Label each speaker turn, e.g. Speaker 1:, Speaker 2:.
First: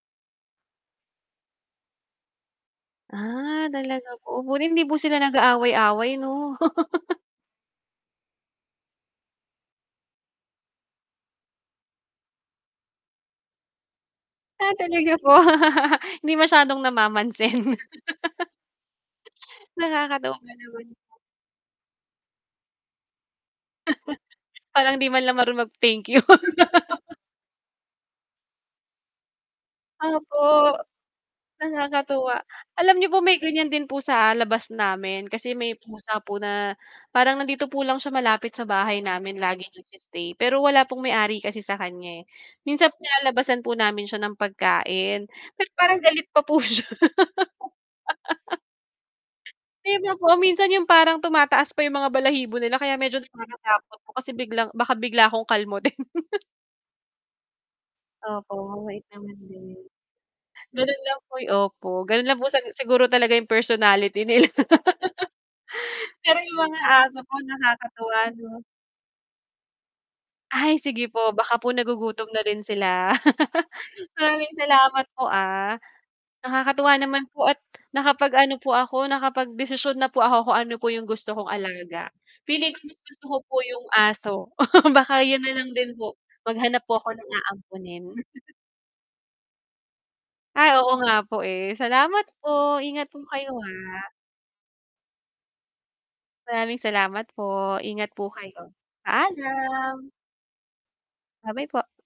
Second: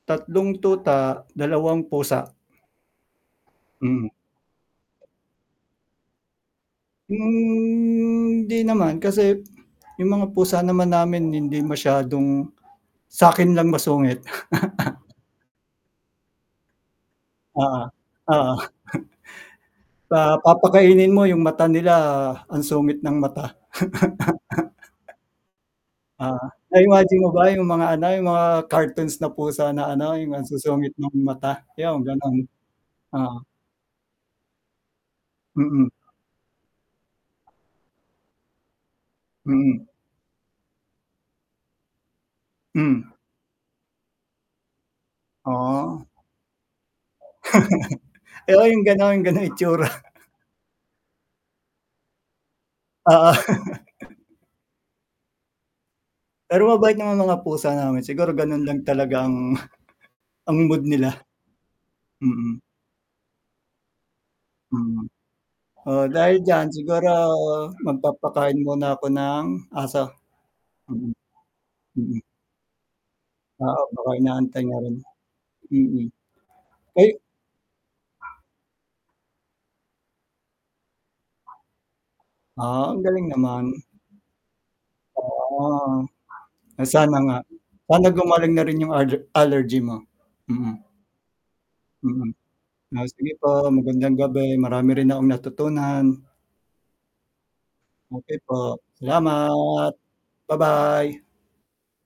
Speaker 1: Tatlong tuta, dalawang pusa.
Speaker 2: Ah, talaga
Speaker 1: Hmm.
Speaker 2: po, buti hindi po sila nag-aaway-away, 'no?
Speaker 1: Hmm, 'di naman. Kasi 'yung mga pusa naman namin hindi masyadong sa'kin lang masungit.
Speaker 2: Ah, talaga po, hindi masyadong namamansin.
Speaker 1: Oo, oo.
Speaker 2: Nakakatawa
Speaker 1: Pa
Speaker 2: nga naman.
Speaker 1: pakainin mo 'yung mata nila ang sungit ng mata.
Speaker 2: Parang 'di man lang maru mag thank you.
Speaker 1: Oo, na-imagine mo ba 'yung mga ano 'yung mga cartoons na pusa na ano 'yung ang
Speaker 2: Opo,
Speaker 1: susungit nong mata, 'yon gano'n.
Speaker 2: nakakatuwa. Alam n'yo po may
Speaker 1: Oo.
Speaker 2: ganyan din po sa labas namin. Kasi may
Speaker 1: Mm.
Speaker 2: pusa po na parang nandito po lang siya malapit sa bahay namin laging
Speaker 1: Mm.
Speaker 2: nag-stay. Pero wala pong may-ari kasi sa kanya, eh. Minsan
Speaker 1: Hmm.
Speaker 2: nilalabasan po namin siya ng pagkain, pero parang
Speaker 1: Oo.
Speaker 2: galit pa po siya.
Speaker 1: Oo, 'yung ganun, ganung itsura.
Speaker 2: Pino po minsan yung parang tumataas pa yung mga balahibo nila kaya medyo
Speaker 1: Oo.
Speaker 2: nakakatakot po kasi biglang baka bigla akong kalmutin.
Speaker 1: Pero mabait naman mga pusa namin, siguro
Speaker 2: Opo,
Speaker 1: ganun lang
Speaker 2: mabait naman
Speaker 1: talagang,
Speaker 2: din.
Speaker 1: ang mood
Speaker 2: Gano'n
Speaker 1: nila.
Speaker 2: lang poy opo, gano'n lang po
Speaker 1: Mm.
Speaker 2: sag siguro talaga yung personality nila.
Speaker 1: Mm. Oo, dahil
Speaker 2: Pero yung
Speaker 1: diyan
Speaker 2: mga
Speaker 1: siguro
Speaker 2: aso ko nakakatuwa,
Speaker 1: magpapakain
Speaker 2: 'no?
Speaker 1: muna ako ng, aso.
Speaker 2: Ay sige
Speaker 1: Mm.
Speaker 2: po, baka po
Speaker 1: Mm.
Speaker 2: nagugutom na rin sila.
Speaker 1: Oo, baka
Speaker 2: Maraming
Speaker 1: inaantay na rin.
Speaker 2: salamat po, ah.
Speaker 1: Mm,
Speaker 2: Nakakatuwa
Speaker 1: ay
Speaker 2: naman po at nakapag-ano po ako nakapagdesisyon na po ako kung ano po yung gusto kong alaga. Feeling ko
Speaker 1: Ah, ang
Speaker 2: mas gusto
Speaker 1: galing
Speaker 2: ko po
Speaker 1: naman.
Speaker 2: 'yong aso, baka yun na
Speaker 1: Oo,
Speaker 2: lang
Speaker 1: oh,
Speaker 2: din po. Maghanap po ako
Speaker 1: sana
Speaker 2: ng
Speaker 1: nga.
Speaker 2: aamponin.
Speaker 1: Sana gumaling na rin 'yung aller allergy mo,
Speaker 2: Ay,
Speaker 1: mm.
Speaker 2: oo nga po, eh. Salamat
Speaker 1: Mm.
Speaker 2: po ingat
Speaker 1: Nice to
Speaker 2: po
Speaker 1: meet po,
Speaker 2: kayo, ah.
Speaker 1: magandang gabi marami rin akong natutunan.
Speaker 2: Maraming salamat po. Ingat po
Speaker 1: Okey
Speaker 2: kayo,
Speaker 1: po, salamat!
Speaker 2: paalam.
Speaker 1: Ba-bye!
Speaker 2: Bye-bye po.